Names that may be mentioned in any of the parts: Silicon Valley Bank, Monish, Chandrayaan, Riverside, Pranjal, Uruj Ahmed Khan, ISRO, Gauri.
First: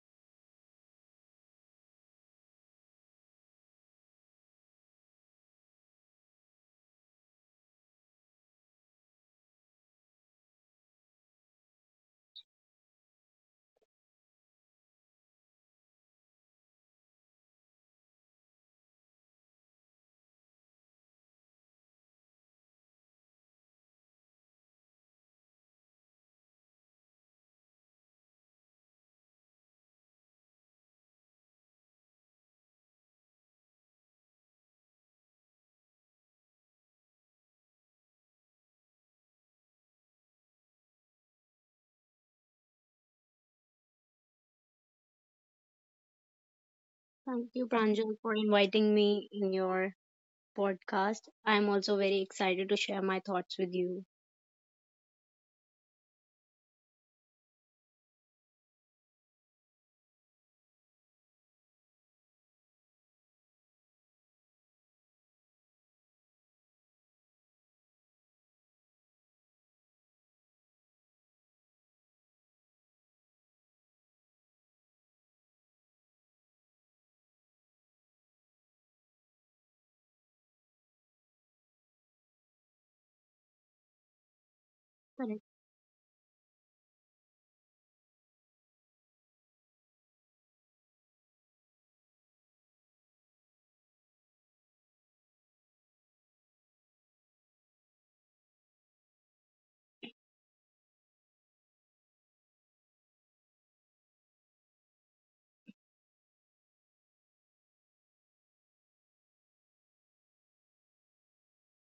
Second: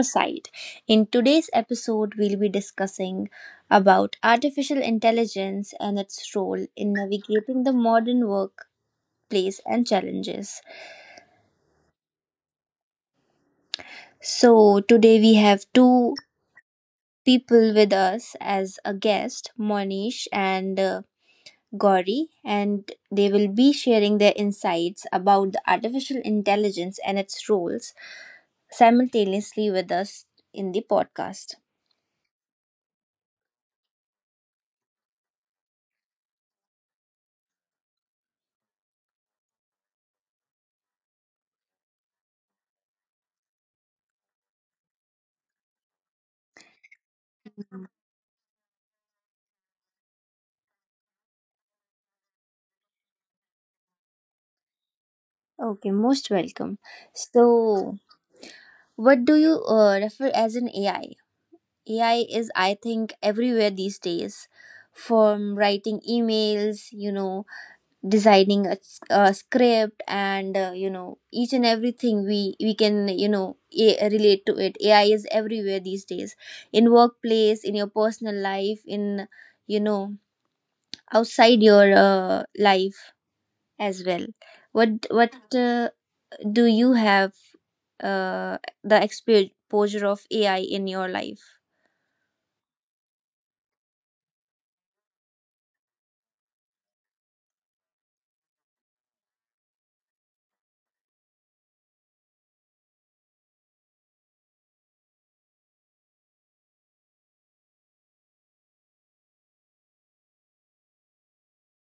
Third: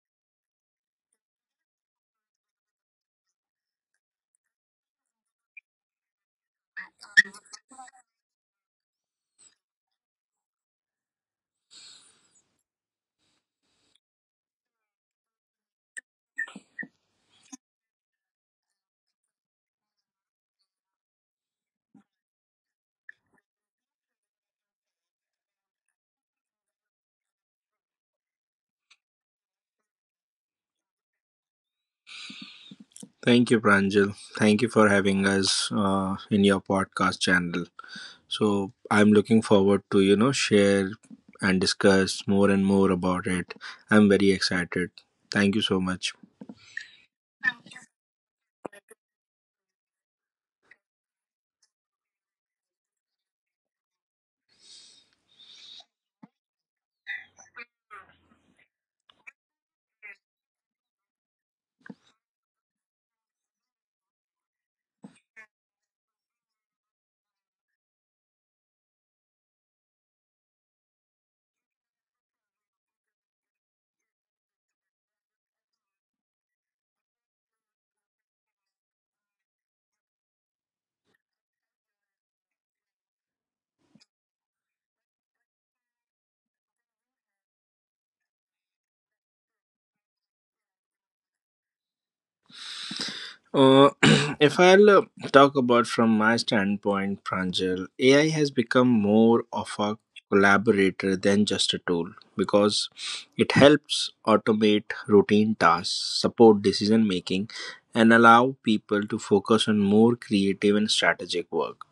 Riverside. In today's episode, we'll be discussing about artificial intelligence and its role in navigating the modern workplace and challenges. So, today we have two people with us as a guest, Monish and Gauri, and they will be sharing their insights about the artificial intelligence and its roles simultaneously with us in the podcast. Thank you, Pranjal. Thank you for having us in your podcast channel. So I'm looking forward to share and discuss more and more about it. I'm very excited. Thank you so much. Thank you, Pranjal, for inviting me in your podcast. I'm also very excited to share my thoughts with you. Okay, most welcome. So, what do you refer as an AI? AI is, I think, everywhere these days. From writing emails, designing a script, and each and everything we can relate to it. AI is everywhere these days, in workplace, in your personal life, in you know outside your life as well. What Correct, Do you have uh, the exposure of AI in your life? Uh, if I'll talk about from my standpoint, Pranjal, AI has become more of a collaborator than just a tool because it helps automate routine tasks, support decision making, and allow people to focus on more creative and strategic work.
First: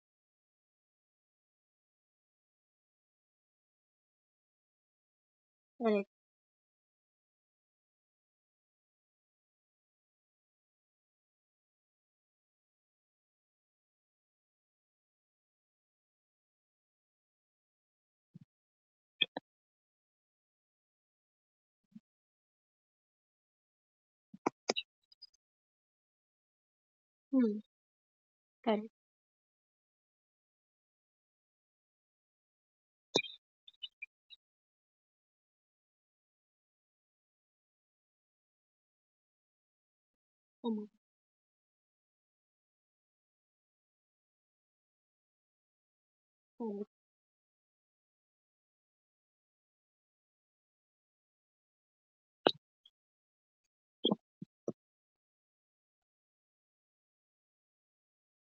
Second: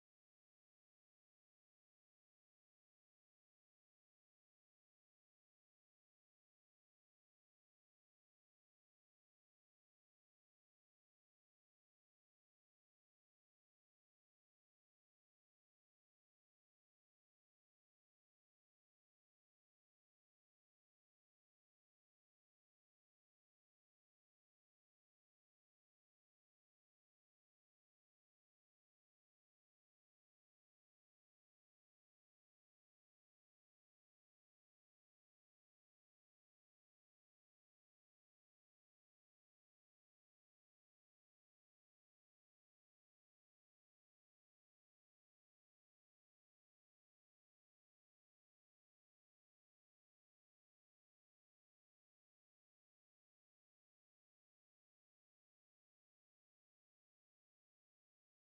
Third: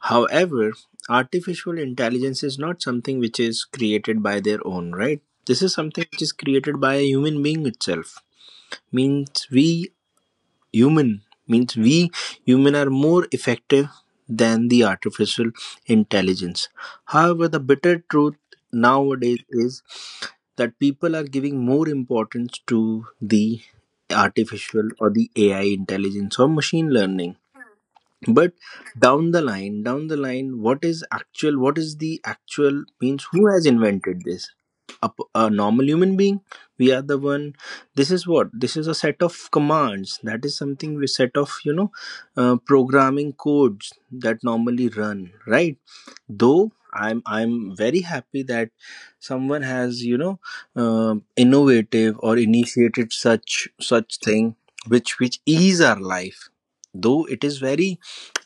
However, artificial intelligence is not something which is created by their own, right? This is something correct, which is created by a human being itself, means we means we human are more effective than the artificial intelligence. However, the bitter truth nowadays is that people are giving more importance to the artificial or the AI intelligence or machine learning. hmm, But correct, down the line, what is the actual means, who has invented this? A normal human being, we are the one. This is a set of commands, that is correct, something, we set of programming codes that normally run, right? Though correct, I'm very happy that someone has innovative or initiated such thing which ease our life. Though it is very,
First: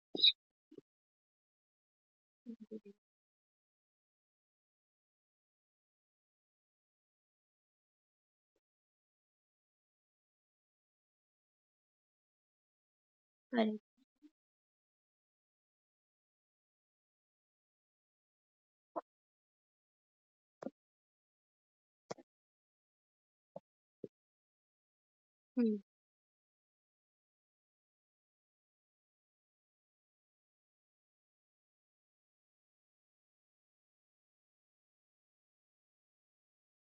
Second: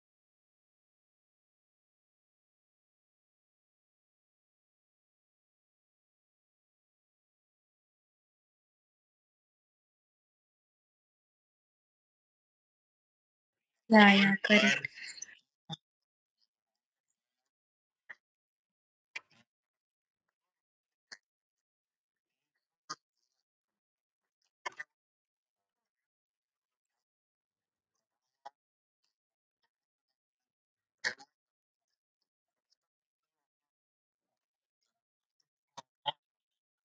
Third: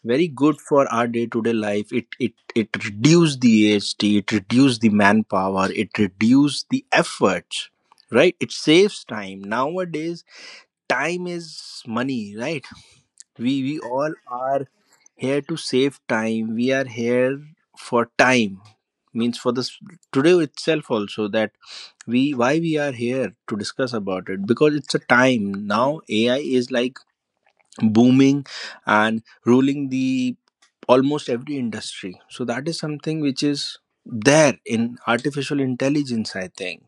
very good for our day-to-day life, it correct, reduced the ast it reduced the manpower, it reduced the efforts, right? It saves time. Nowadays time is money, right? We correct. all Yeah, yeah, are correct. here to save time, we are here for time, means for this today itself also, that we, why we are here to discuss about it, because it's a time Hmm. now. AI is like booming and ruling the almost every industry. So that is something which is there in artificial intelligence, I think.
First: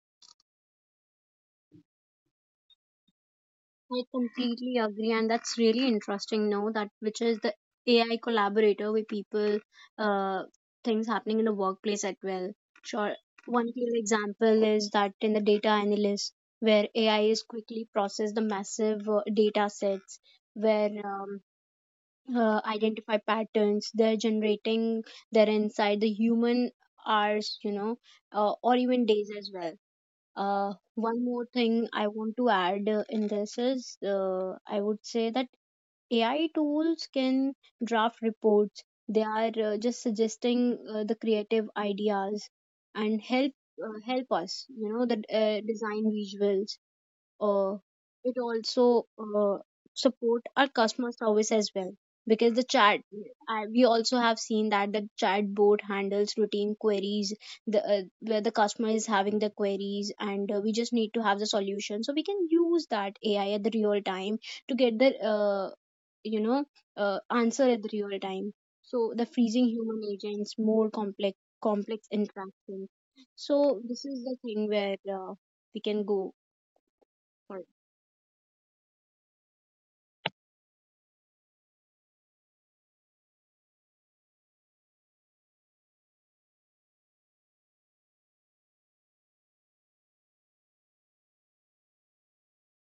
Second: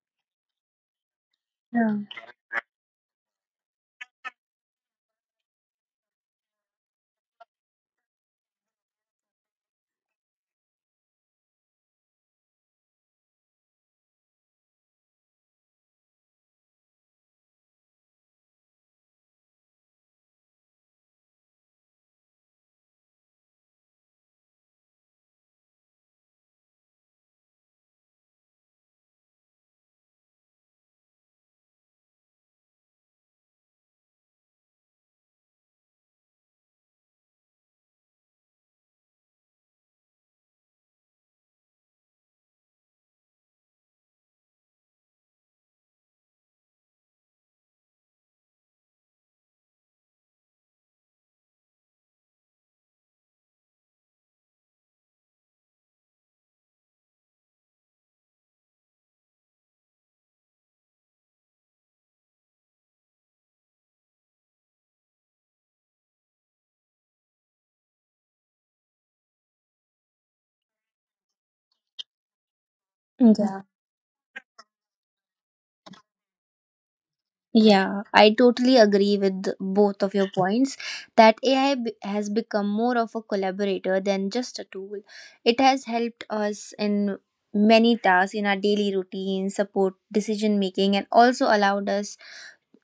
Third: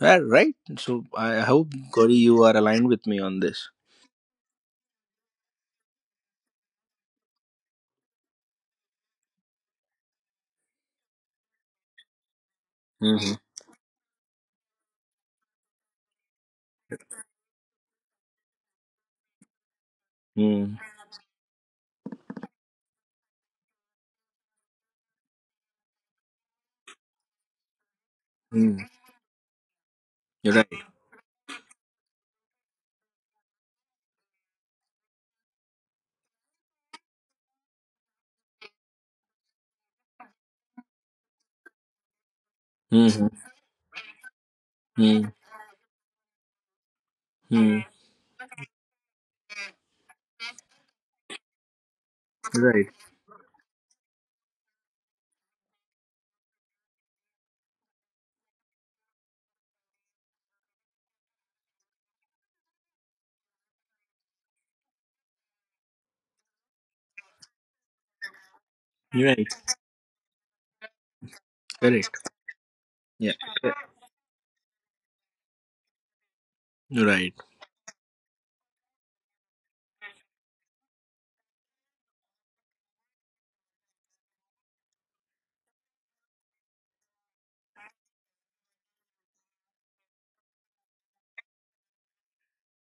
Yeah, right. So I hope, Yeah. Gauri, you are aligned with me on this. I completely agree, and that's really interesting. Now that which is the AI collaborator with people, uh, things happening in the workplace as well. Sure, Mm-hmm. one clear example is that in the data analyst, where AI is quickly process the massive data sets, Mm-hmm. where identify patterns they're generating they're inside the human hours or even days as well. You're right. One more thing I want to add in this is I would say that AI tools can draft reports. They are just suggesting the creative ideas and Mm-hmm. help help us the design visuals. uh, Mm-hmm. it also support our customer service as well, because the Right. chat we also have seen that the chat board handles routine queries, the where the customer is having the queries and we just need to have the solution, so we can use that AI at the real time to get the you know answer at the real time, so the You're right. freezing human agents more complex Correct. interactions. Yeah. Yeah. So this is the thing where we can go You're right. for. Yeah, I totally agree with both of your points that AI has become more of a collaborator than just a tool. It has helped us in many tasks in our daily routine, support decision making, and also allowed us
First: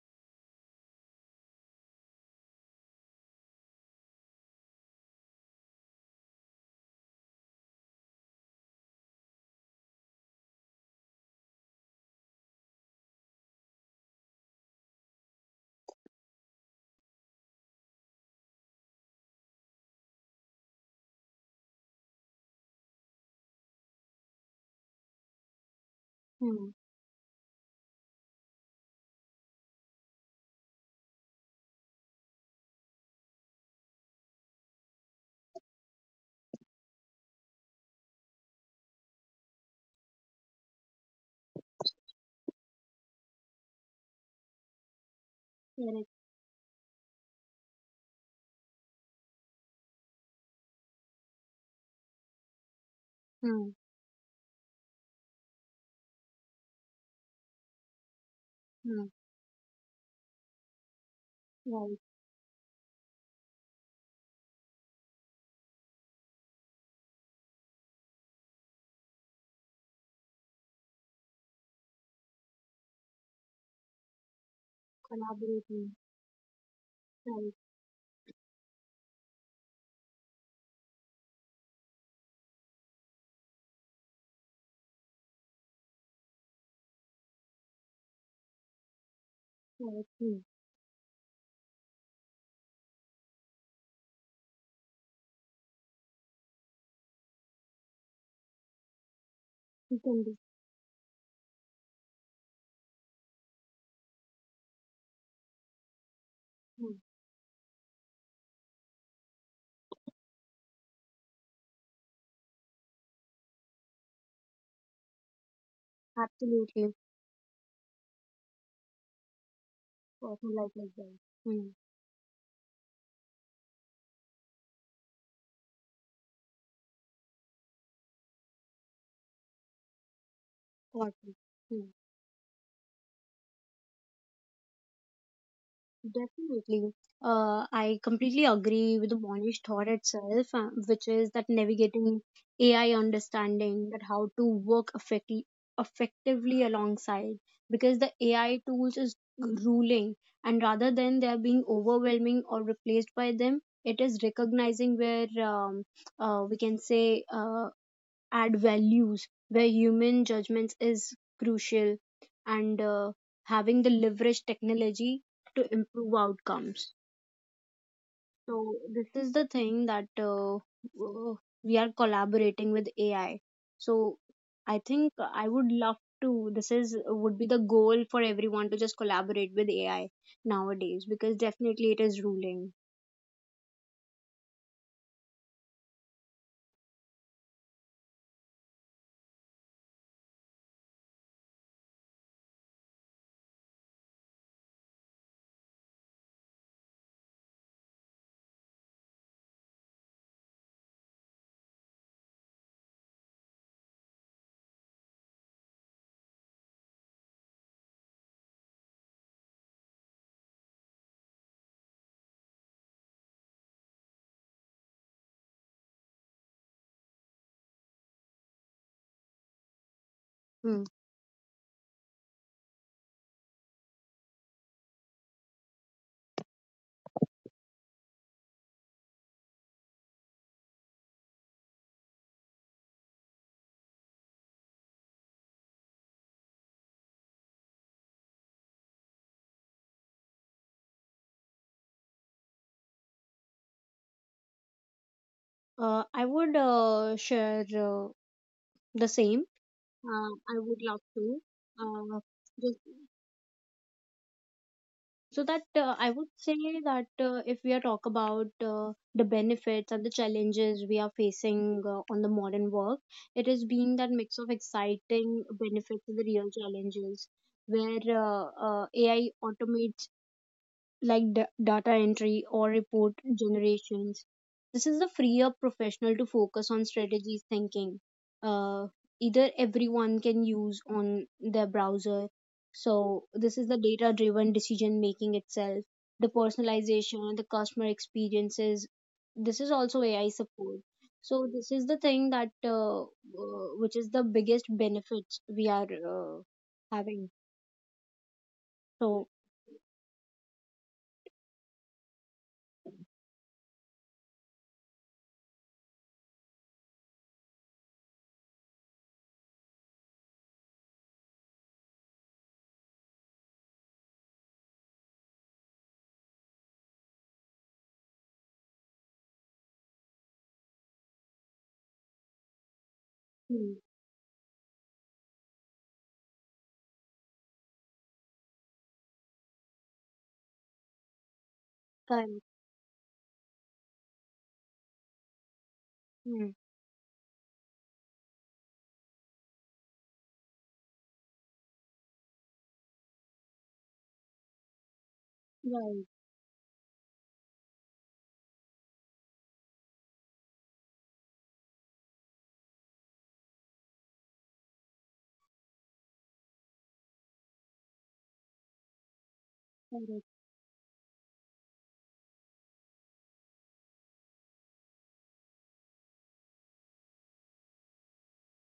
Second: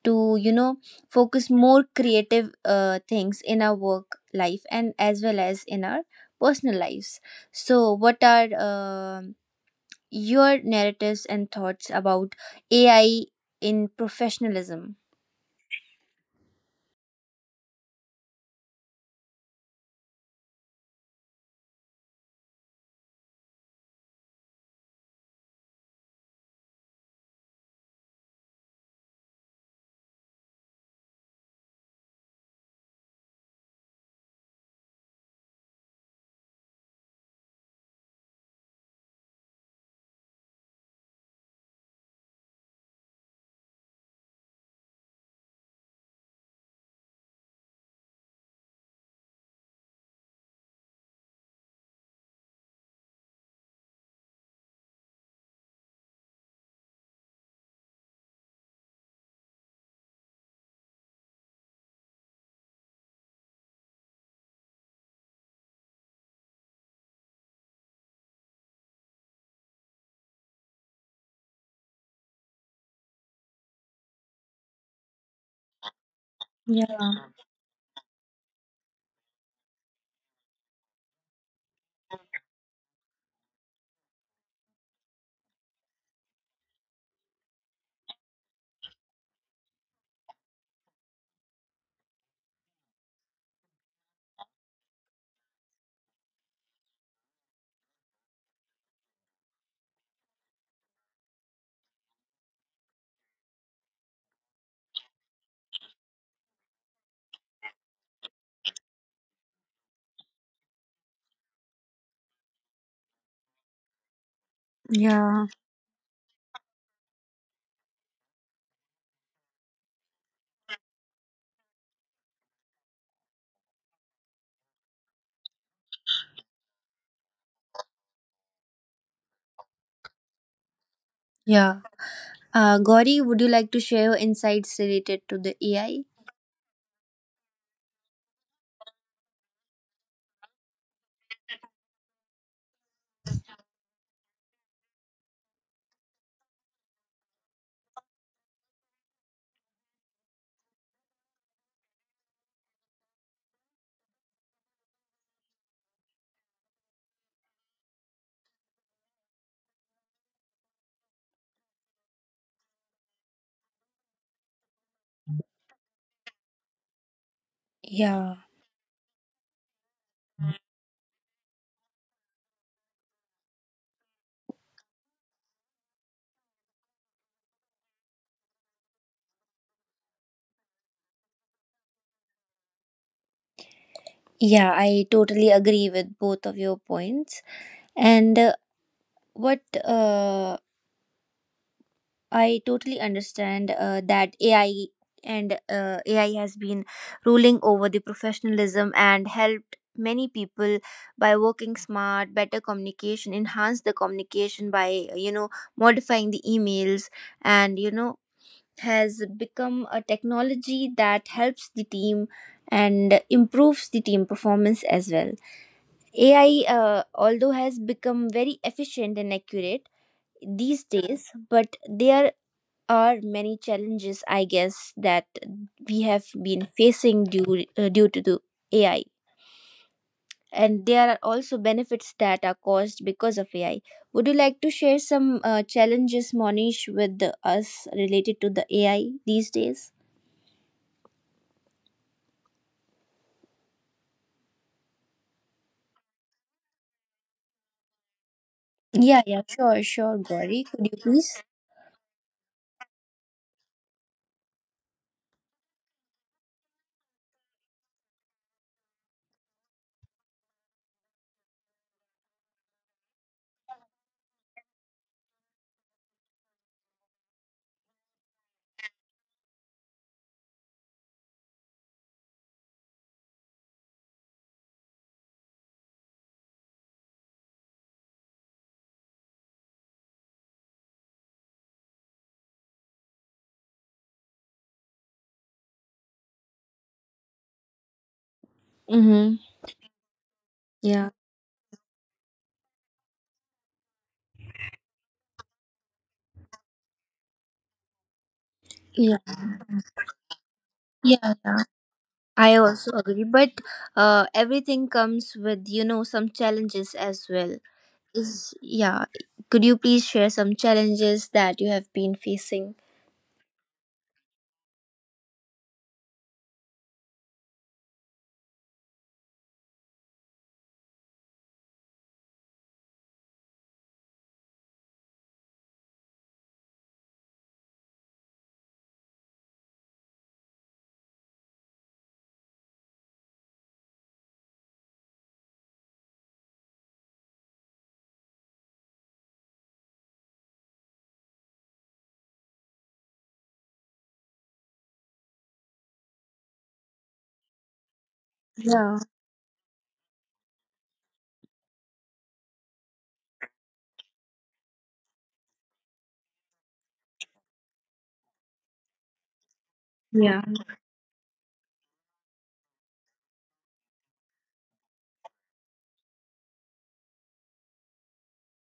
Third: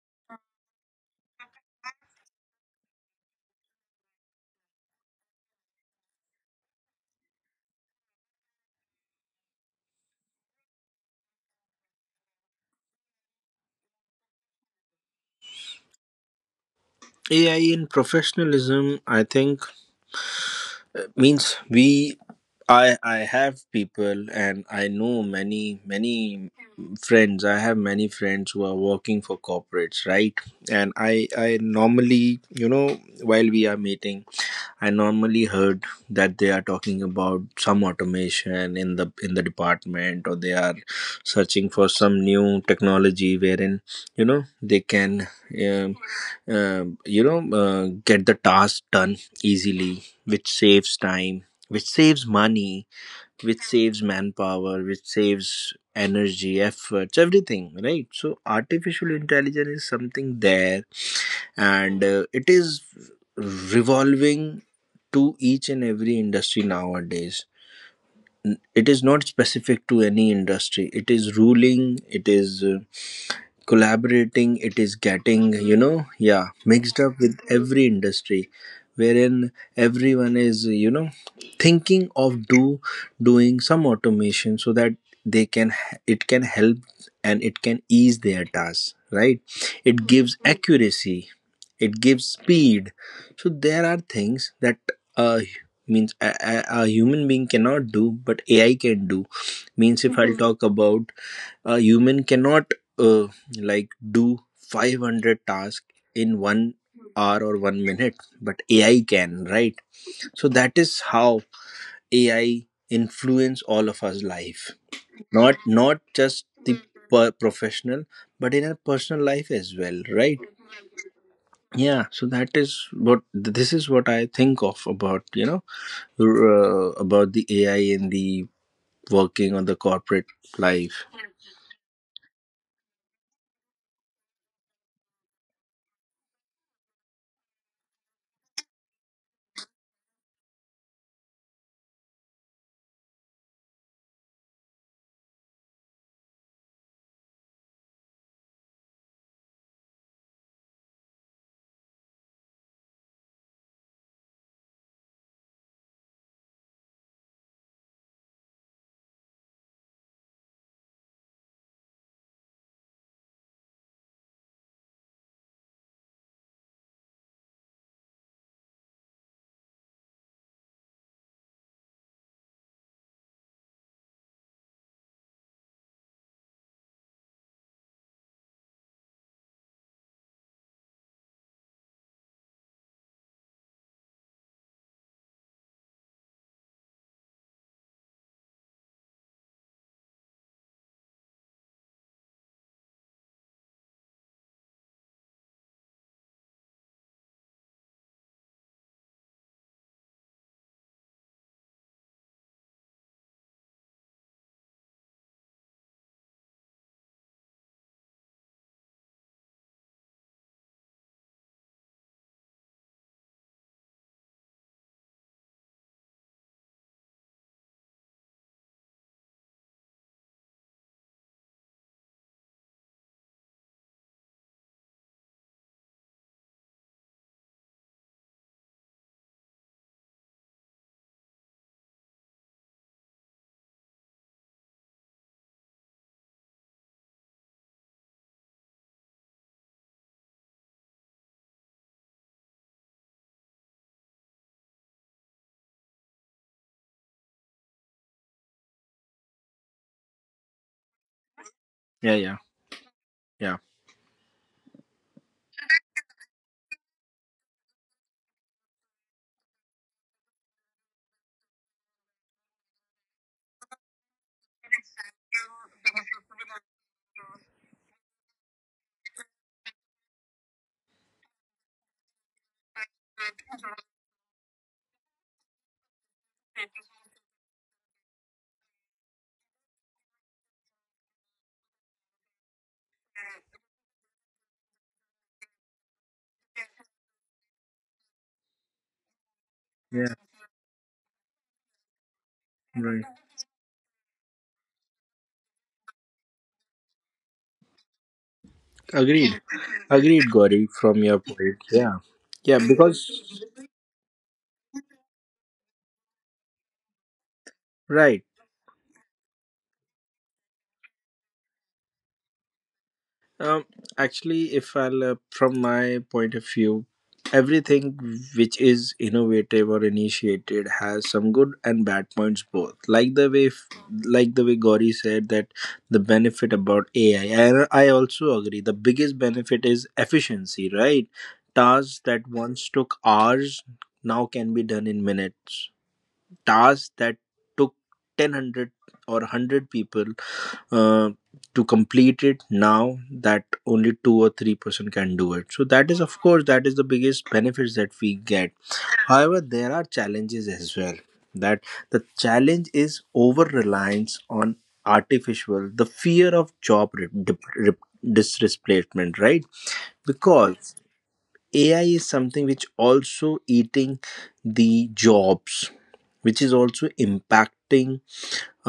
to focus more creative things in our work life and as well as in our personal lives. So what are your narratives and thoughts about AI in professionalism? AI in professionalism, I think, means we, I have people, and I know many, many Hmm. friends. I have many friends who are working for corporates, right? And I normally, you know, while we are meeting, I normally heard that they are talking about some automation in the department, or they are searching for some new technology wherein, you know, they can um, Correct. Get the task done easily, which saves time, which saves money, which Hmm. saves manpower, which saves energy, efforts, everything, right? So Hmm. artificial intelligence is something there, Right. and it is revolving to each and every industry nowadays. It is not specific to any industry. It is ruling, it is collaborating, it is getting, you Collaborating. know, yeah, Yeah, mixed up with Right. every industry, wherein everyone is, you know, thinking of do doing some automation so that they can, it can help, and it can ease their tasks, right? It Correct. gives Hmm. accuracy, it gives speed. So there are things that uh, means a human being cannot do but AI can do. We Means if can i'll do. Mhm. talk about, a human cannot uh, like do 500 tasks in one Hmm. hour or 1 minute, but AI can, right? So that is how AI influence all of us life, yeah, not not just the Absolutely. Professional, but in our personal life as well, right? Awesome. Like that. Hmm. Yeah. So that is what, this is what I think of, about, you know, about the AI in the working on the corporate life. Awesome. yeah Hmm. Gauri, would you like to share your insights related to the AI? Definitely. I completely agree with the Monish thought itself, which is that navigating AI, understanding that how to work effectively alongside, because the AI tools is ruling, and rather than they are being overwhelming or replaced by them, it is recognizing where we can say add values where human judgments is crucial, and having the leverage technology to improve outcomes. Yeah, So this is the thing that we are collaborating with AI. So I think I would love to, this is would be the goal for everyone to just collaborate with AI nowadays, because definitely it is ruling. yeah, I totally agree with both of your points. And what I totally understand that AI, and AI has been ruling over the professionalism and helped many people by working smart, better communication, enhance the communication by modifying the emails, and has become a technology that helps the team and improves the team performance as well. AI although has become very efficient and accurate these Hmm. days, but they are many challenges, I guess, that we have been facing due to the AI, and there are also benefits that are caused because of AI. Would you like to share some challenges, Monish, with the, us related to the AI these days? I would share the Yeah, yeah, same. sure, sure, I Gauri. would Could you love to. please? Yeah. Uh, Yeah. just Yeah. so that I would say that if we are talk about the benefits and the challenges we are facing on the modern work, it is being that mix of exciting benefits and the real challenges where AI automates like data entry or report generations. This is the free up professional to focus on strategy thinking. Uh, either everyone can use on their browser. So this is the data driven decision making itself, the personalization, the customer experiences. Mm-hmm. This is also Yeah. AI support. Yeah. So this is the thing that Right. Which is the biggest benefits we are having. Yeah, So Agreed. Agreed, Gauri, from your yeah, point. yeah. Yeah. I Yeah, also because agree, but everything comes with some challenges as well. right. Is yeah. Could you please share some challenges that you have been facing? Um, actually, if I'll from my point of view, everything which is innovative or initiated has some good and bad points both. Like the way, mm, like the way Gauri said, that the benefit about AI, and I also agree. The biggest benefit is efficiency, right? Tasks that correct. once took hours now can be done in minutes. Mm, Tasks that took 1,000 or 100 people uh, to complete it, now that only two or three-person can do it. So that, right. is of course, that is the biggest benefits that we get. Yeah. However, there are challenges as well. That the challenge is over reliance on artificial, the fear of job displacement, right? Yeah. Because AI is something which also eating the jobs, which is also impacting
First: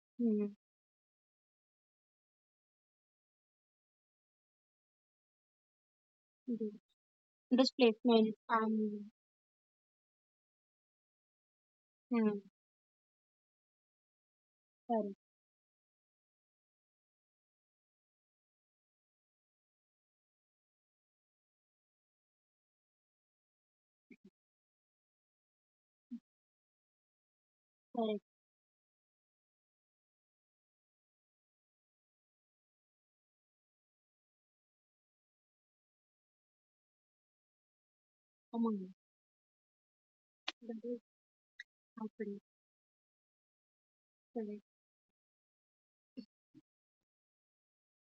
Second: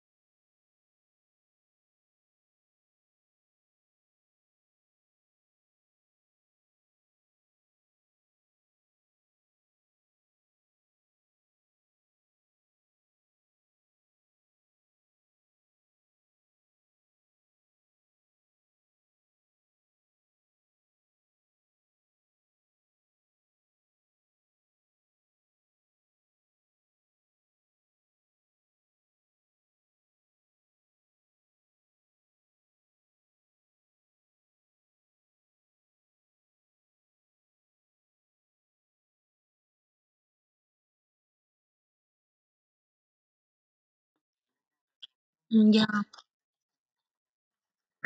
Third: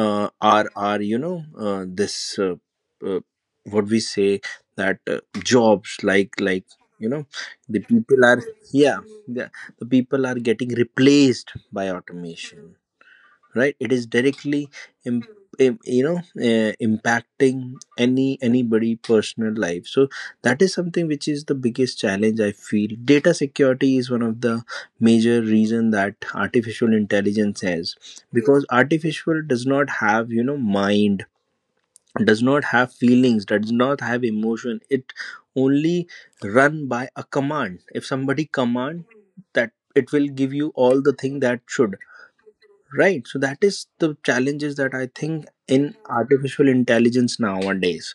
Hmm. Are you know this uh, what we say, that jobs like, The you know, the people are, displacement yeah, and the, the people are getting replaced by hmm, automation, right? It is directly correct, im- you know, impacting any, anybody personal life. So that is something which is the biggest challenge I feel. Data security is one of the major reason that artificial intelligence has, correct. because artificial does not have, you know, mind, does not have feelings, does not have emotion. It only run by a command. If somebody Among you. command that, it will give you That all is the thing that should. happening. Right. So that is the Correct. challenges that I think Yeah. in artificial intelligence nowadays.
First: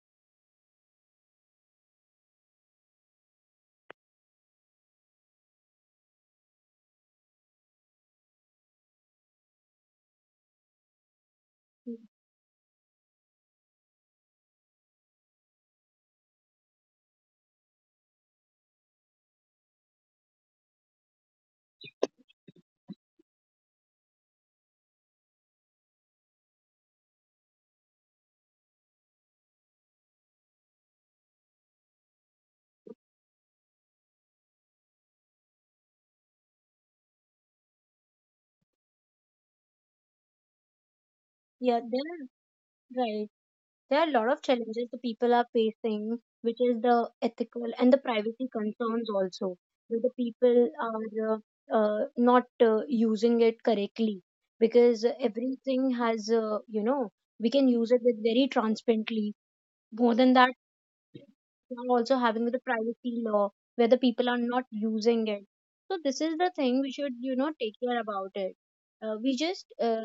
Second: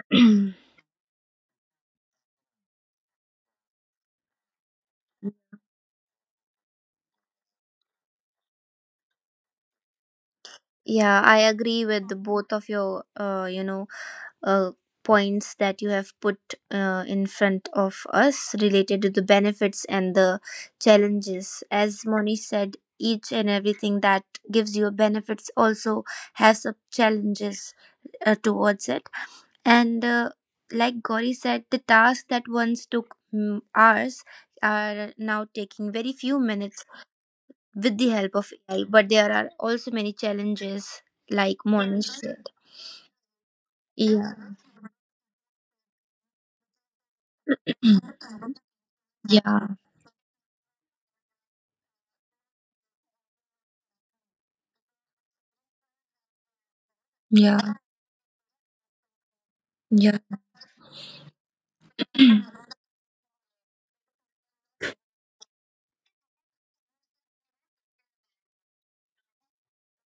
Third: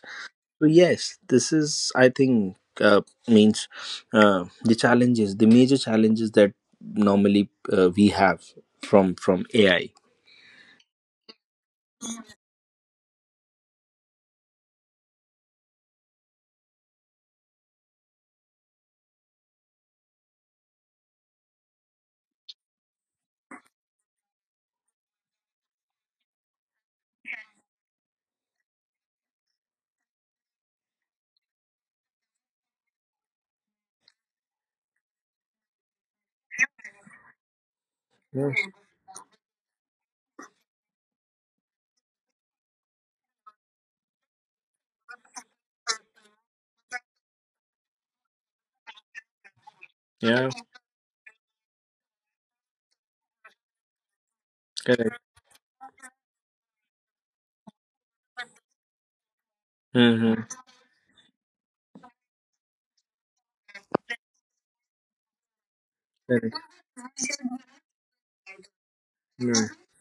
So yes, this is, I think, means the challenges, the major challenges that normally we have from AI. Yeah, I agree Hmm. with the both of your, uh, points that you have put in front of us related to the benefits and the challenges. As Moni said, each and everything that gives you benefits also has some challenges towards it. And like Gauri said, the tasks that once took hours are now taking very few minutes with the help of Yeah. AI, but there are also many challenges, like Yeah, there Monish said. are right. There are a Yeah, lot of challenges the people are facing, which is the ethical and the privacy concerns also, yeah, where the Yeah. people are not using it correctly, because Correct. everything has, you know, we can yeah, use it with very transparently. More yeah, than Mm-hmm. that, they are also having the privacy law where the people are not using it. So this is the thing we should, you know, take care about it. We just Yeah,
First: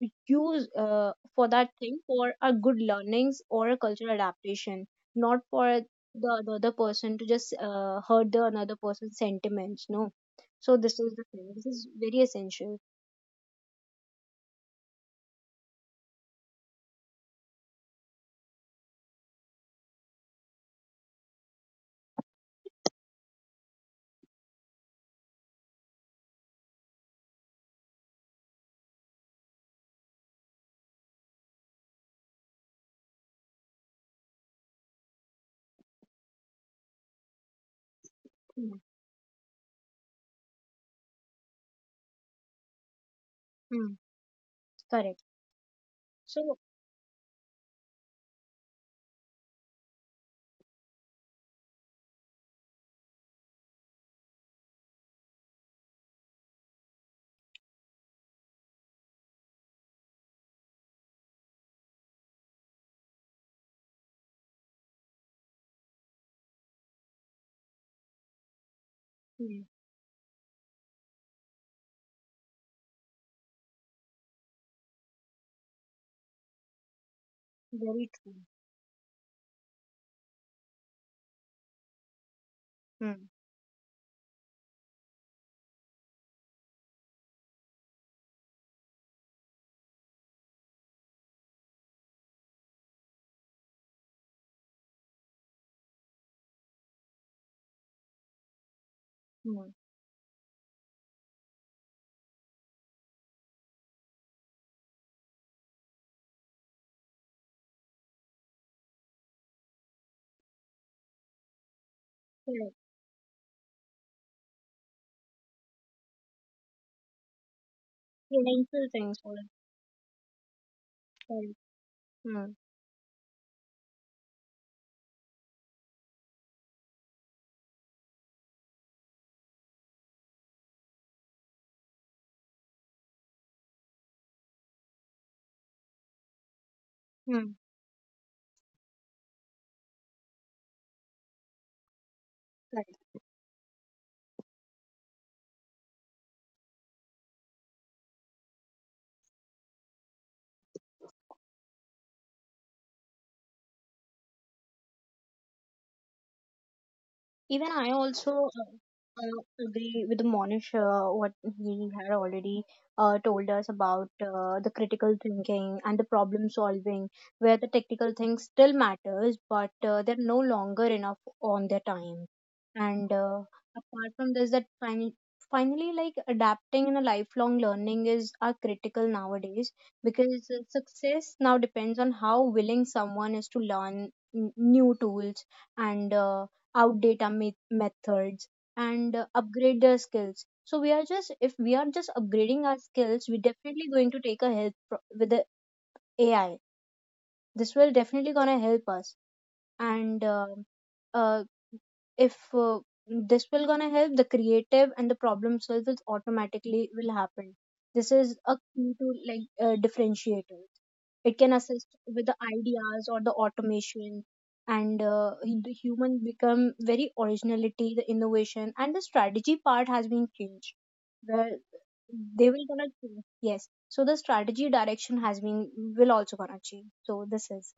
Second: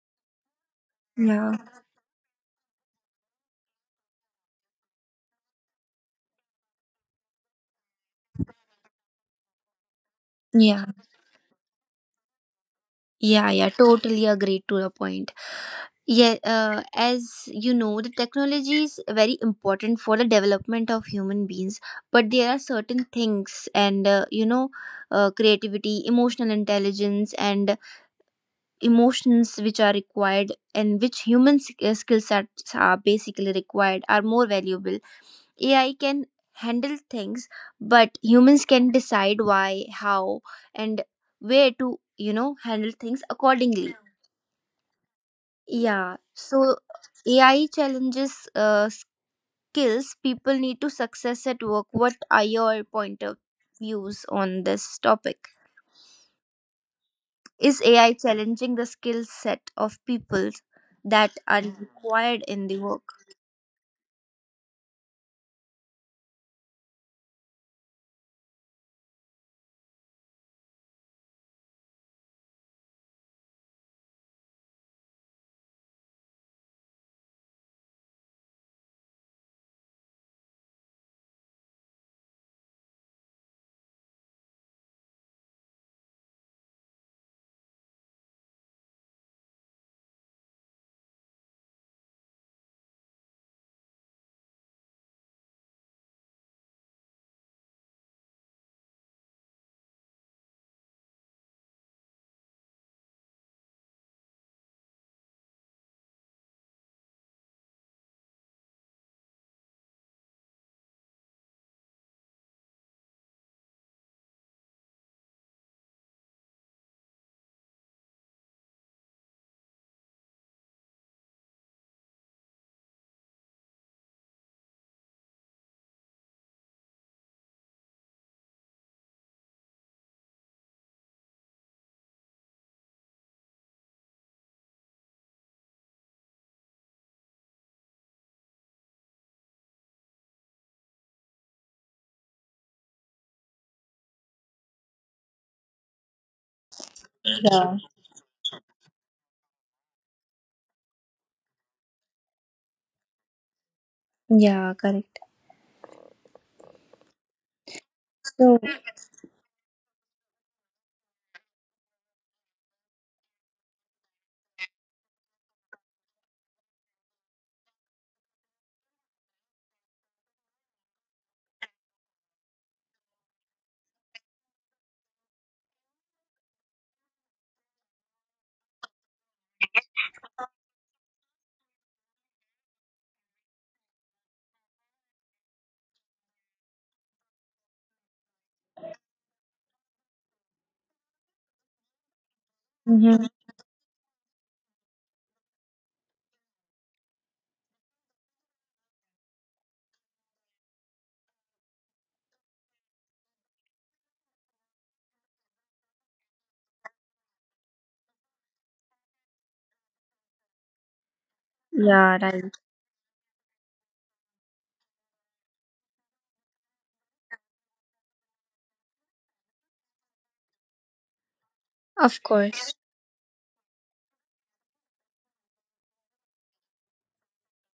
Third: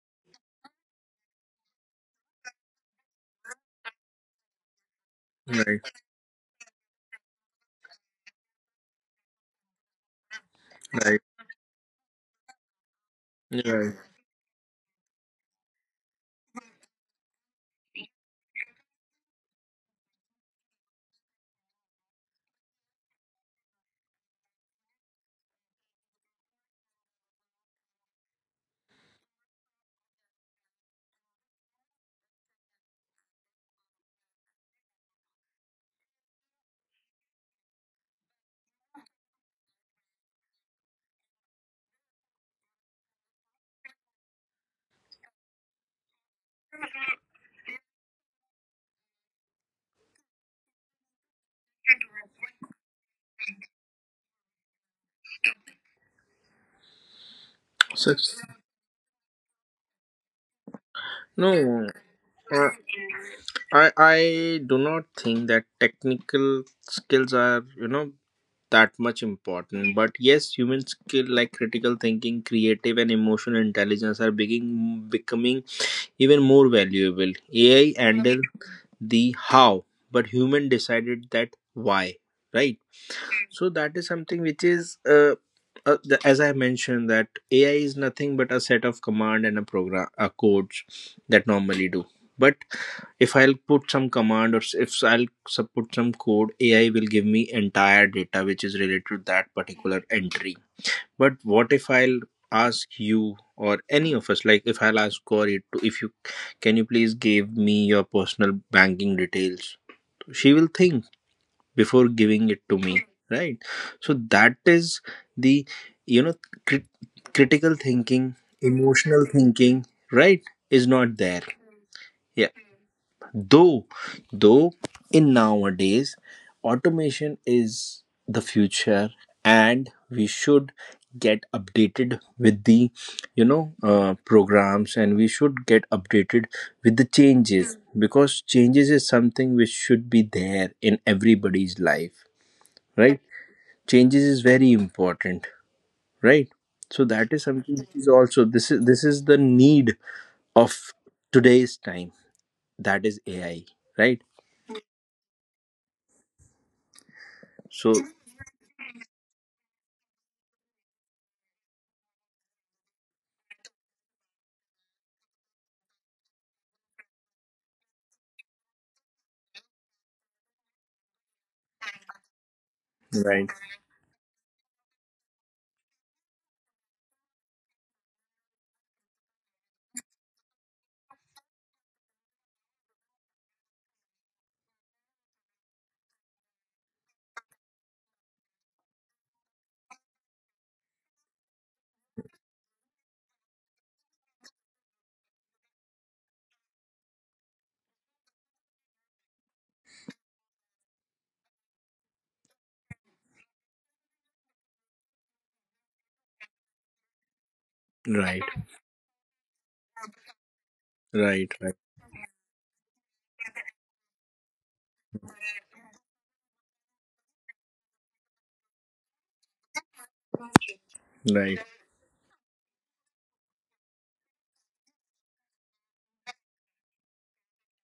use for yeah, that thing for a good learnings or a cultural adaptation, not for right. the other person to just hurt the another person's sentiments. No. So yeah, this is Right. the thing. This is very essential. yeah, yeah. Yeah. Totally agreed to your point. Yeah, as you know, the technology is very important for the development of human beings, but there are certain things, and creativity, emotional intelligence, and emotions which are required and which human skill sets are basically required are more valuable. AI can handle things, but humans Mm, can decide why, how, and where to, you know, handle things accordingly. mm, correct. Yeah. So So AI challenges skills people need to success at work. What are your point of views on this topic? Is AI So challenging the skill set of people that no, are uh, required in the work? I do not think that technical skills are, you know, that much mm, important, but yes, human skill like critical thinking, creative and emotional intelligence are being, becoming even more valuable. AI very true. handle the how, but human decided that why, right? Mm, So that is something which is the, as I mentioned, that AI is nothing but a set of command and a program a codes that normally do. But if I'll put some command, or if I'll put some code, AI will give me entire data which is related to that mm, particular entry. But what if I'll ask you or any of us, like if I'll ask Corey to, if you, can you please give me your personal banking details? She will think before giving it to correct. me, right? So that is the, you know, crit- critical thinking, Essential emotional things for it. thinking, right? Is not there. Correct. Hmm. Though, though, in nowadays, automation is the future, and we should get updated with the, you know, programs, and we should get updated with the Hmm. changes, because changes is something which should be there in everybody's life, Correct. right? Changes is very important, right? So that is something Yeah, which is also, this is, this is the need of today's time. That is AI, right? yeah, correct. Even So. I So, also agree with Monish what he had already told us about the critical thinking and the problem solving, where the technical thing still matters, but they're no longer enough on their time. And Right, apart from this, that finally, like adapting and a lifelong learning is are critical nowadays, because success now depends on how willing someone is to learn new tools and outdate our methods and upgrade their skills. So we are just, if we are just upgrading our mm-hmm. skills, we're definitely going to take a help with the AI. This will definitely gonna help us. And uh, if this will gonna help, the creative and the problem solvers automatically will happen. This right, is a key to like differentiator. It right, can right, assist Yeah, with the right. ideas or the automation, and the human become very originality. The innovation and the strategy part has been changed, where right, Of they will course. gonna change. Yes, so the strategy direction has been, will also gonna change. So this is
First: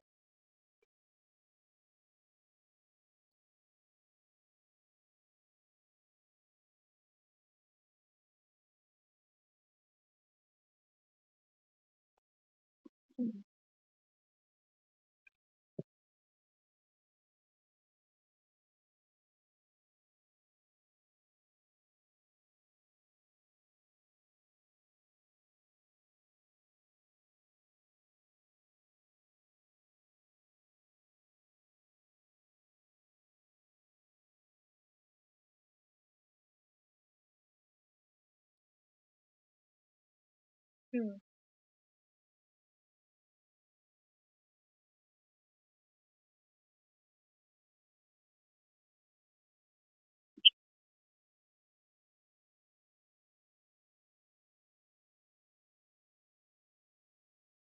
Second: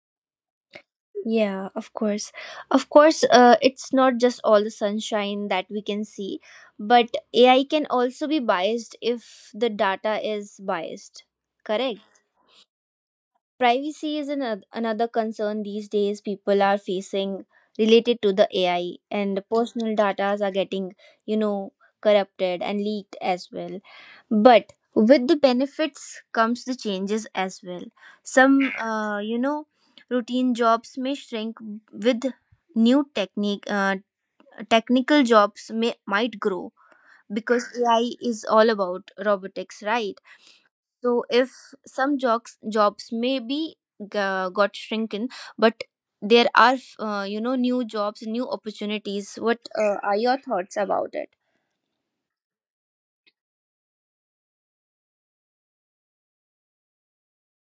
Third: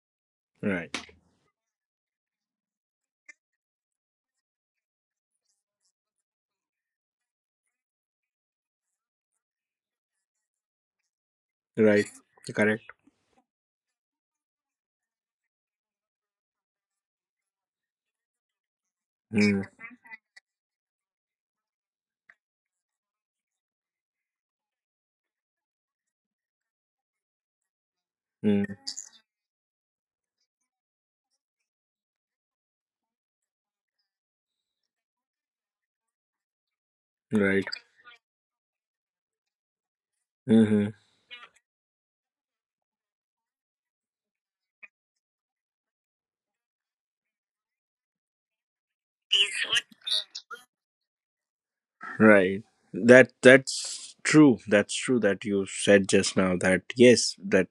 right, Yeah, of course. Of course, it's not just all the sunshine that we can see, but AI can also be biased if the data is biased. Correct? right. Correct. Hmm. Privacy is another, another concern these days people are facing related to the AI, and Mm, personal data are getting you know corrupted and leaked as well. But with the benefits comes the changes as well. mm, Some routine jobs may shrink with new technique technical jobs may might grow, right. because AI is all about robotics, right? Hmm. Hmm. So if some jobs may be got shrinken, but there are new jobs, new opportunities. What are your thoughts about it? Right. That that's true. That's true, that you said just now, that yes, that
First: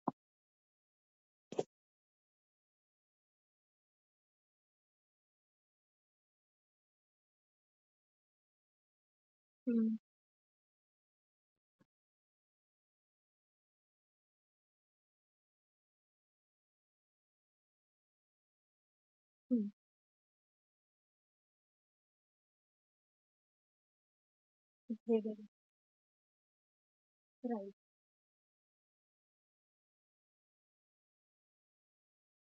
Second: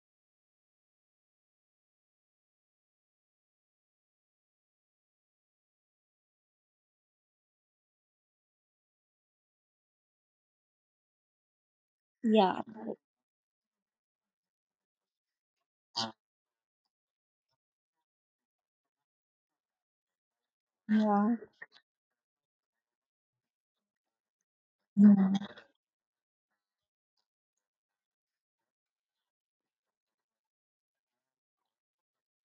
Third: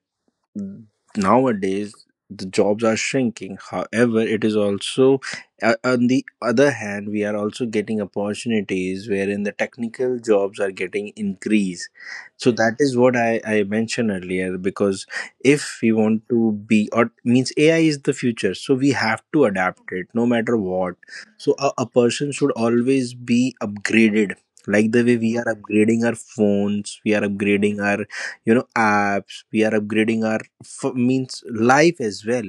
nowadays the jobs are shrinking. However, it is also, on the other hand, we are also getting opportunities, wherein the Hmm. technical jobs are getting increased. So Yeah, that is what I mentioned earlier, because if we want to be, or means, AI is the future, so we have to Hmm. adapt it, no matter what. yeah, So a person should always be upgraded, like the way They we will- are yeah, upgrading our phones, we are upgrading right our, you know, apps, we are upgrading our, for means life as well,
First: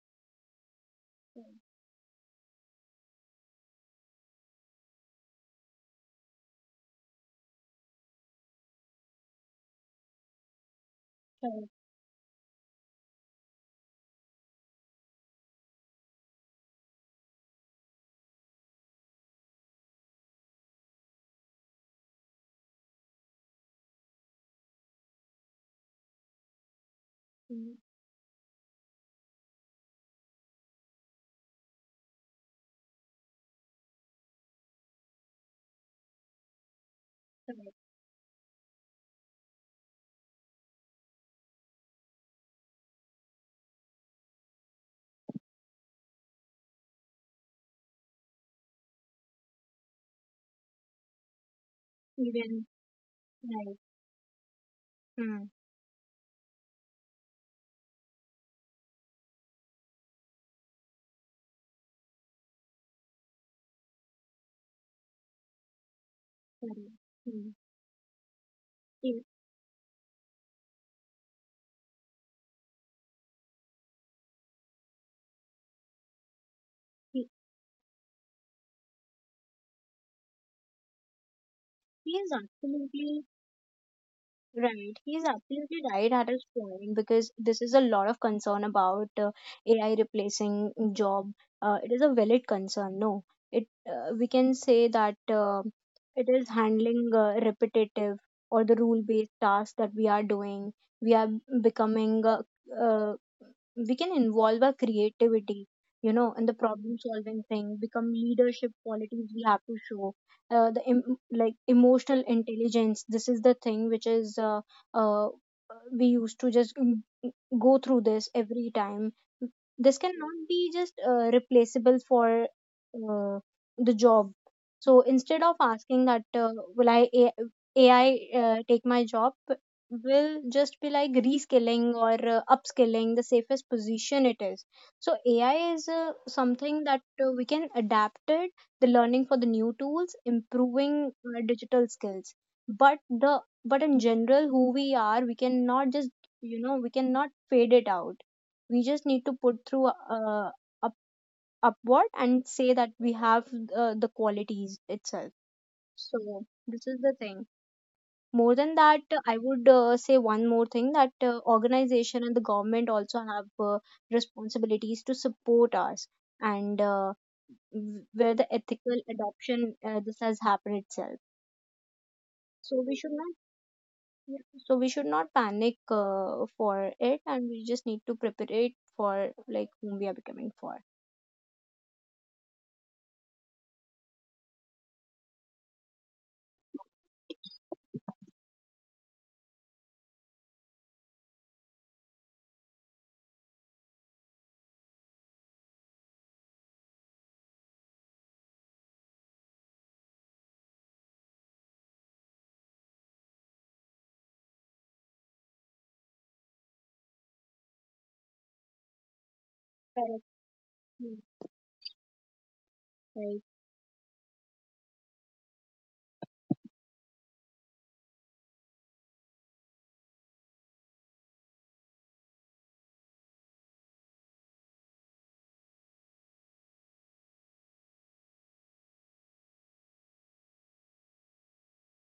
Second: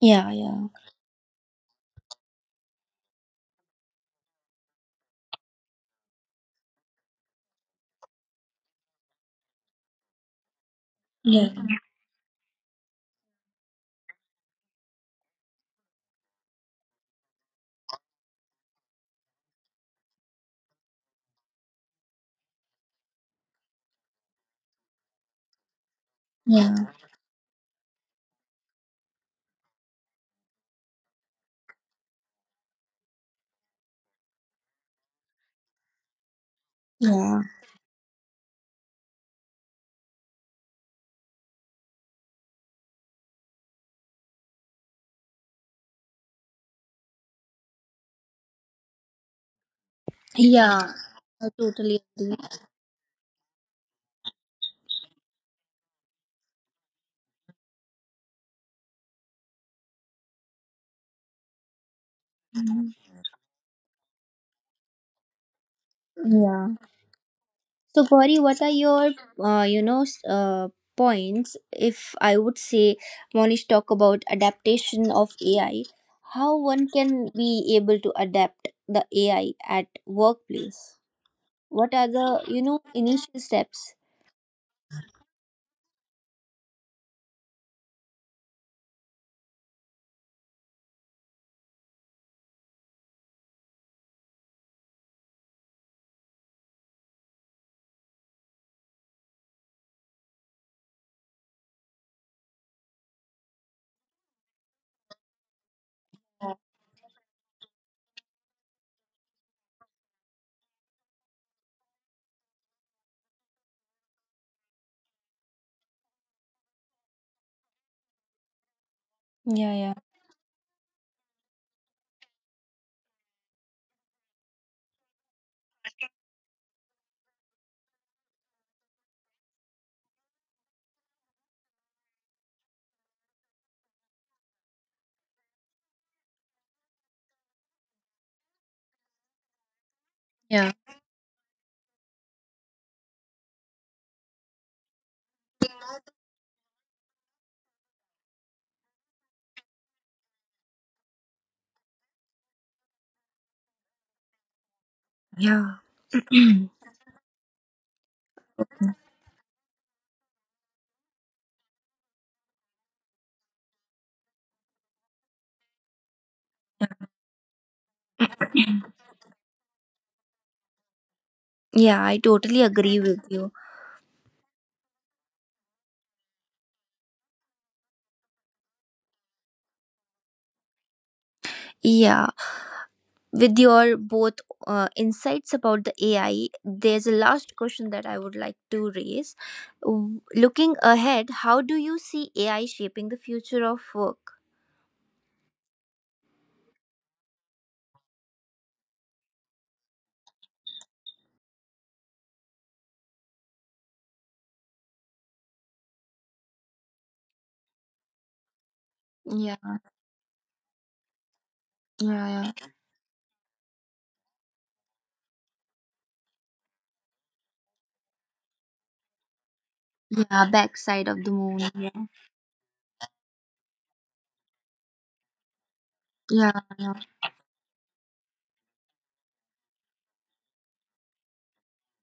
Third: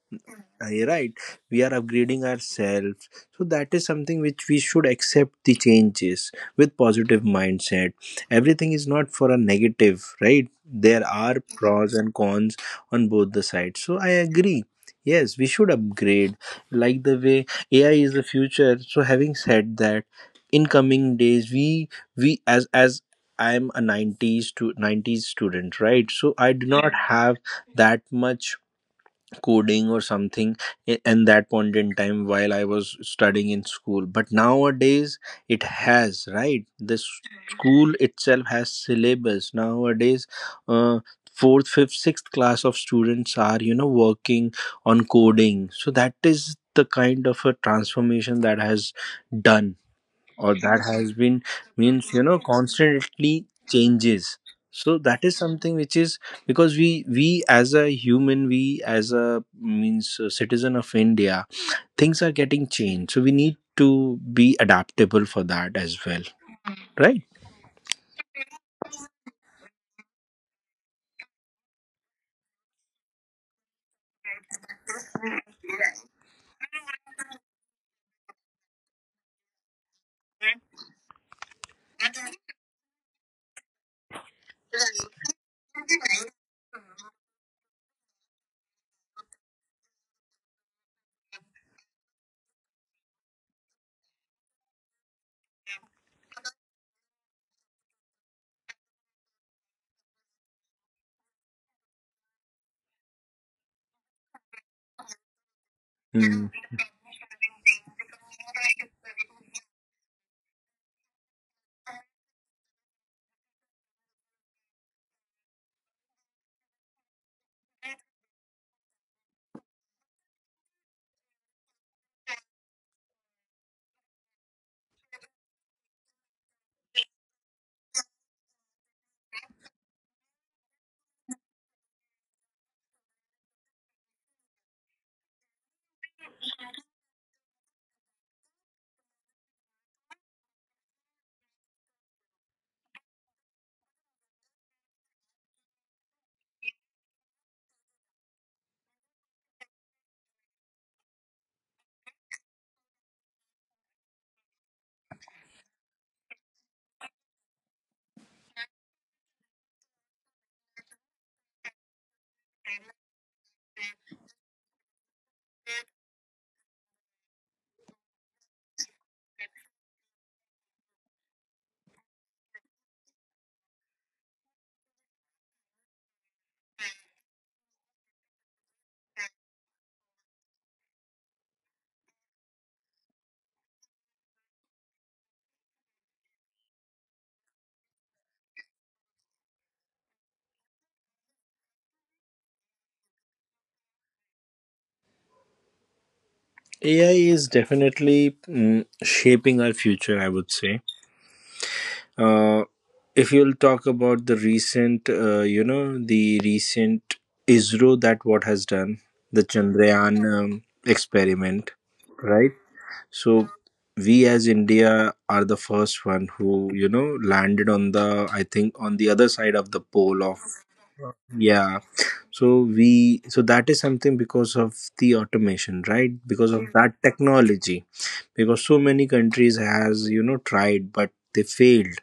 yeah, yeah, right, we are upgrading ourselves. So that is something which, we should accept the changes with positive mindset. Everything is not for a negative, right? There are yeah, right. pros and cons on both the sides. So I agree, yes, we should upgrade, like the way AI is the future. So having said that, in coming days, we as, I am a 90s to 90s student, right? So I do yeah, not have Mm, that much coding or something in that point in time while I was studying in school. But nowadays it has, right? This yeah, correct. school itself has syllabus. Nowadays, uh, fourth, fifth, sixth class of students are, you know, working on coding. So that is the kind of a transformation that has done, or that yeah. has been, I totally means, you agree. know, Even constantly like changes. So that is Mm, something which is, because we as a human, we as a, means a citizen of India, things are getting Mhm. changed, so we need to be adaptable for that as well, Yeah. sorry. right. Mm. So, Gauri, what are your, He, uh, you know, s- uh, points? If I would say, Monish talk about adaptation of AI, how one can he, be able to adapt the AI at workplace? What are he is the, you know, absolutely initial steps? right. He's absolutely right at his point, because this is a lot of concern about AI replacing job. It is a valid concern. No, it we can say that it is handling repetitive or the rule-based tasks that we are doing. We are becoming uh, we can involve our creativity, you know, in Hmm. Yeah, the problem-solving thing. Become leadership qualities we have to show the like emotional intelligence. This is the thing which is uh, we used to just mm, go through this every time. yeah. This cannot be just replaceable for uh, the job. So instead of asking that will I AI take my job, will just be like reskilling or upskilling the safest position it is. So AI is something that we can adapt it, the learning for the new tools, Yeah, improving our digital skills. But the, but in general, who we are, we cannot just, you know, we cannot fade it out. We just need to put through uh, up, upward and say that we have the qualities itself. yeah, So this is the thing. More than that, I would say one more thing, that organization and the government also have responsibilities to support us, and where the ethical adoption this has happened itself. yeah. I totally So we agree should with not, you. yeah, so we should not panic for it, and we just need to prepare it for like whom we are becoming for. Yeah, with your both insights about the AI, there's a last question that I would like to raise. Looking ahead, how do you see AI shaping the future of work? AI is definitely, mm, shaping our future, I would say. Uh, if you'll talk about the recent, you know, the recent ISRO, that what has done, the Yeah, Correct. Chandrayaan Hmm, experiment, yeah, right? yeah, right, So we as India are the first one who, you know, landed on the, I think on the other side of the pole of, yeah, backside of the moon. yeah. Yeah, So we, so that is something because of the automation, right? yeah, Because of yeah, that technology, because so many countries has, you know, tried but they failed,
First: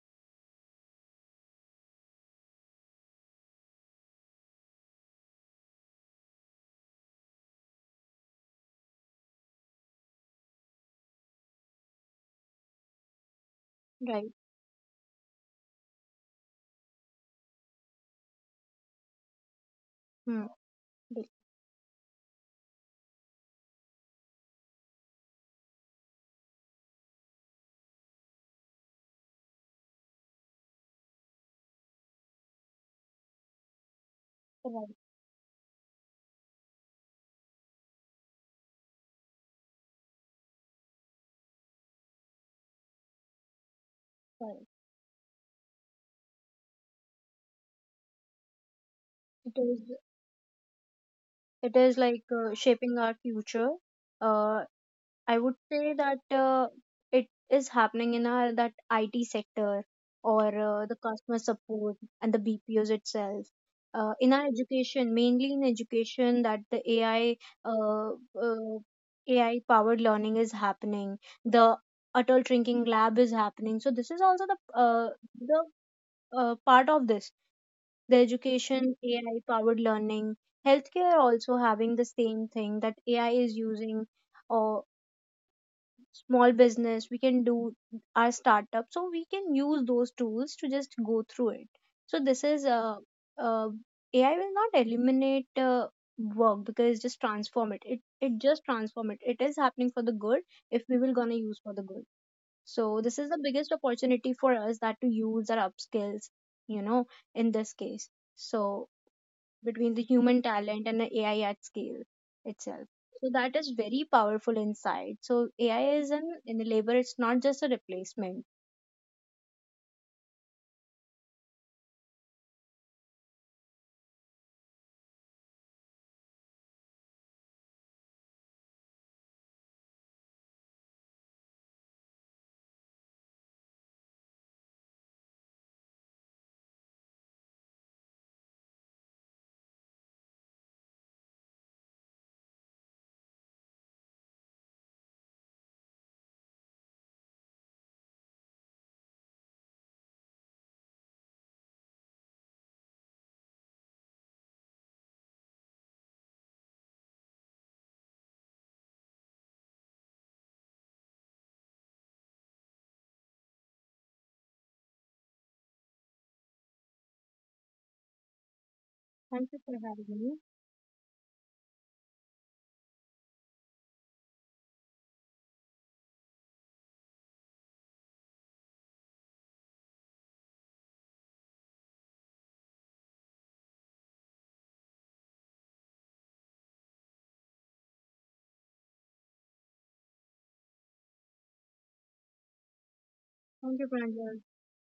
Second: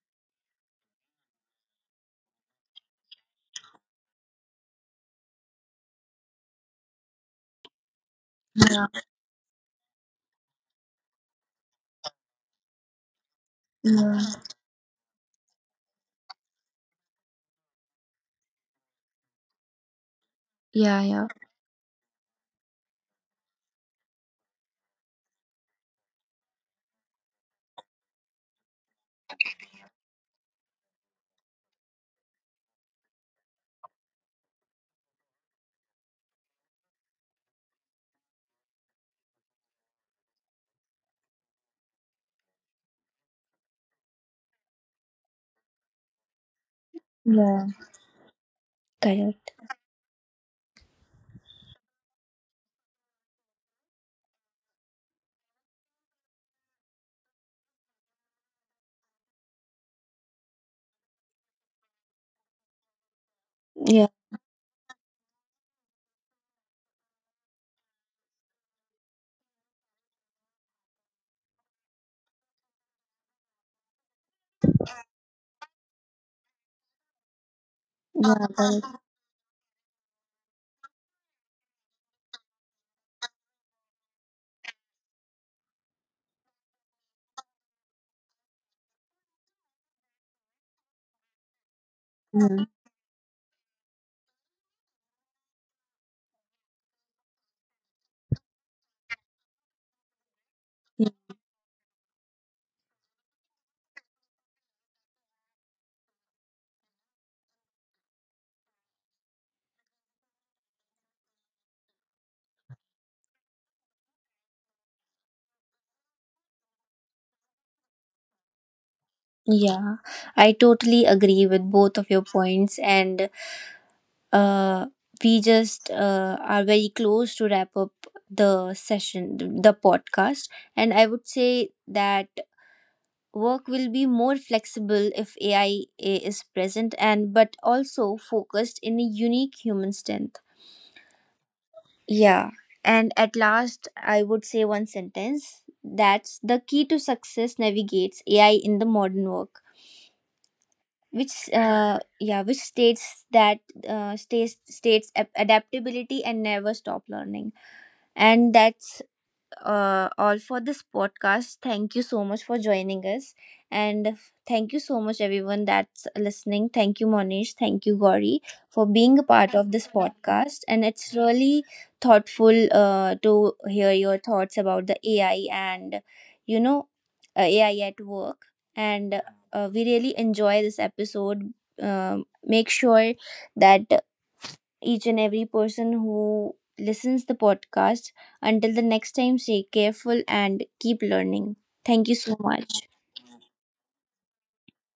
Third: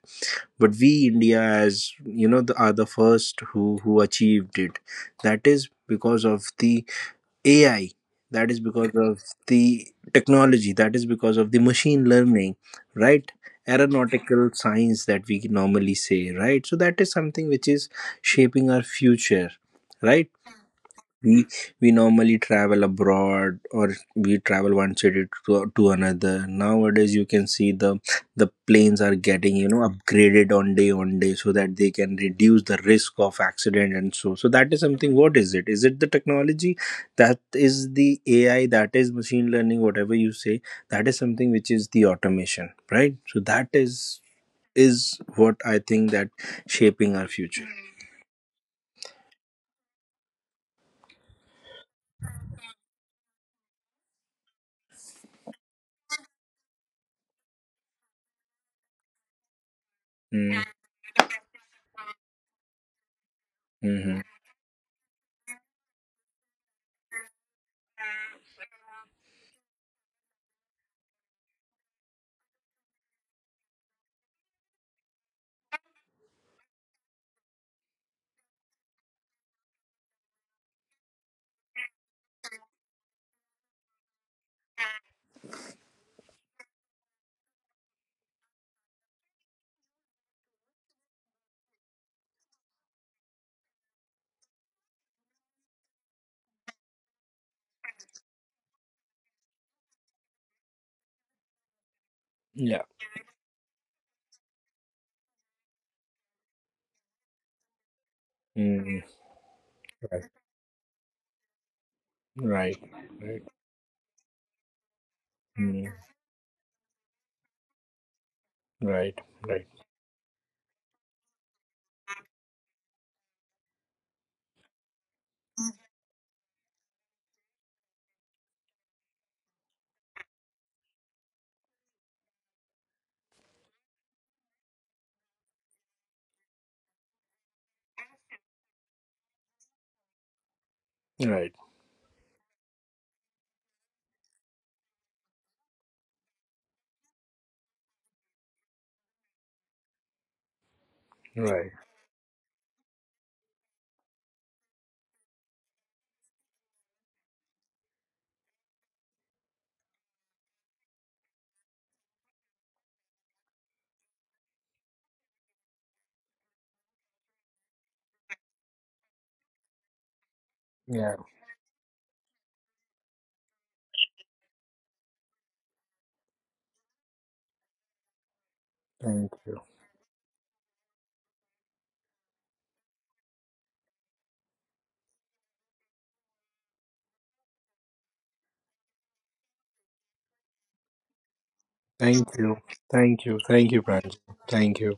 but we India, as you know, the, are the first who achieved it. That is because of the AI, that is yeah, because of the technology, that is because of the machine learning, right? yeah, right. Aeronautical science that we normally say, right? So that is something which is shaping our future, right? Hmm. yeah, yeah. Right. We we normally travel abroad, or we travel one city to another. Nowadays you can see the planes are getting, you know, upgraded on day on day, so that they can reduce the risk of accident. And so, so that is something, what is it, is it the technology, that is the AI, that is machine learning, whatever you say, that is something which is the automation, right? So that is Right. is what I think that shaping our future. Yeah, It correct. is, it is like shaping our future. uh, I would say that it is happening in our that IT sector or Mm-hmm. The customer support and the BPOs itself. Yeah, Mm-hmm. In our education, mainly in education, that the AI uh, uh, AI powered learning is happening. The adult drinking lab is happening. So this is also the part of this. The yeah, education correct. AI powered learning, healthcare also having the same thing that AI is using. Or small business we can do our startup, so we can use those tools to just go through it. So this is Yeah, uh, AI will not eliminate work, because just transform it. It just transform it. It is happening for the good, if we yeah. will gonna use for the good. Yeah. So this is the biggest opportunity for us, that to use our upskills, you know, in this case. So Mm. between the human talent and the AI at scale Right. itself. So Right. that is very powerful insight. So Mm. AI is an enabler, it's not just a replacement. Right. Right. Yeah. I totally agree with both of your points, and uh, we just are very close to wrap up the session, the podcast. And I would say that work will be more flexible if AI is present and but also focused in a unique human strength. Right. Yeah. And at last, I would say one sentence that's the key to success navigates AI in the modern work. Which Right. Yeah, which states that adaptability and never stop learning. And that's all for this podcast. Thank you so much for joining us. And thank you so much, everyone that's listening. Thank you, Monish. Thank you, Gauri, for being a Thank part you for of this having me. podcast. And Yeah. it's really thoughtful to hear your thoughts about the AI and, you know, AI at work. And Thank you. We really enjoy this episode. Make sure that each and every person who listens the podcast until the next time stay careful and keep learning. Thank you Thank so you. much. Thank you. Thank Thank you, you, Pranjal. Pranjal. Thank you.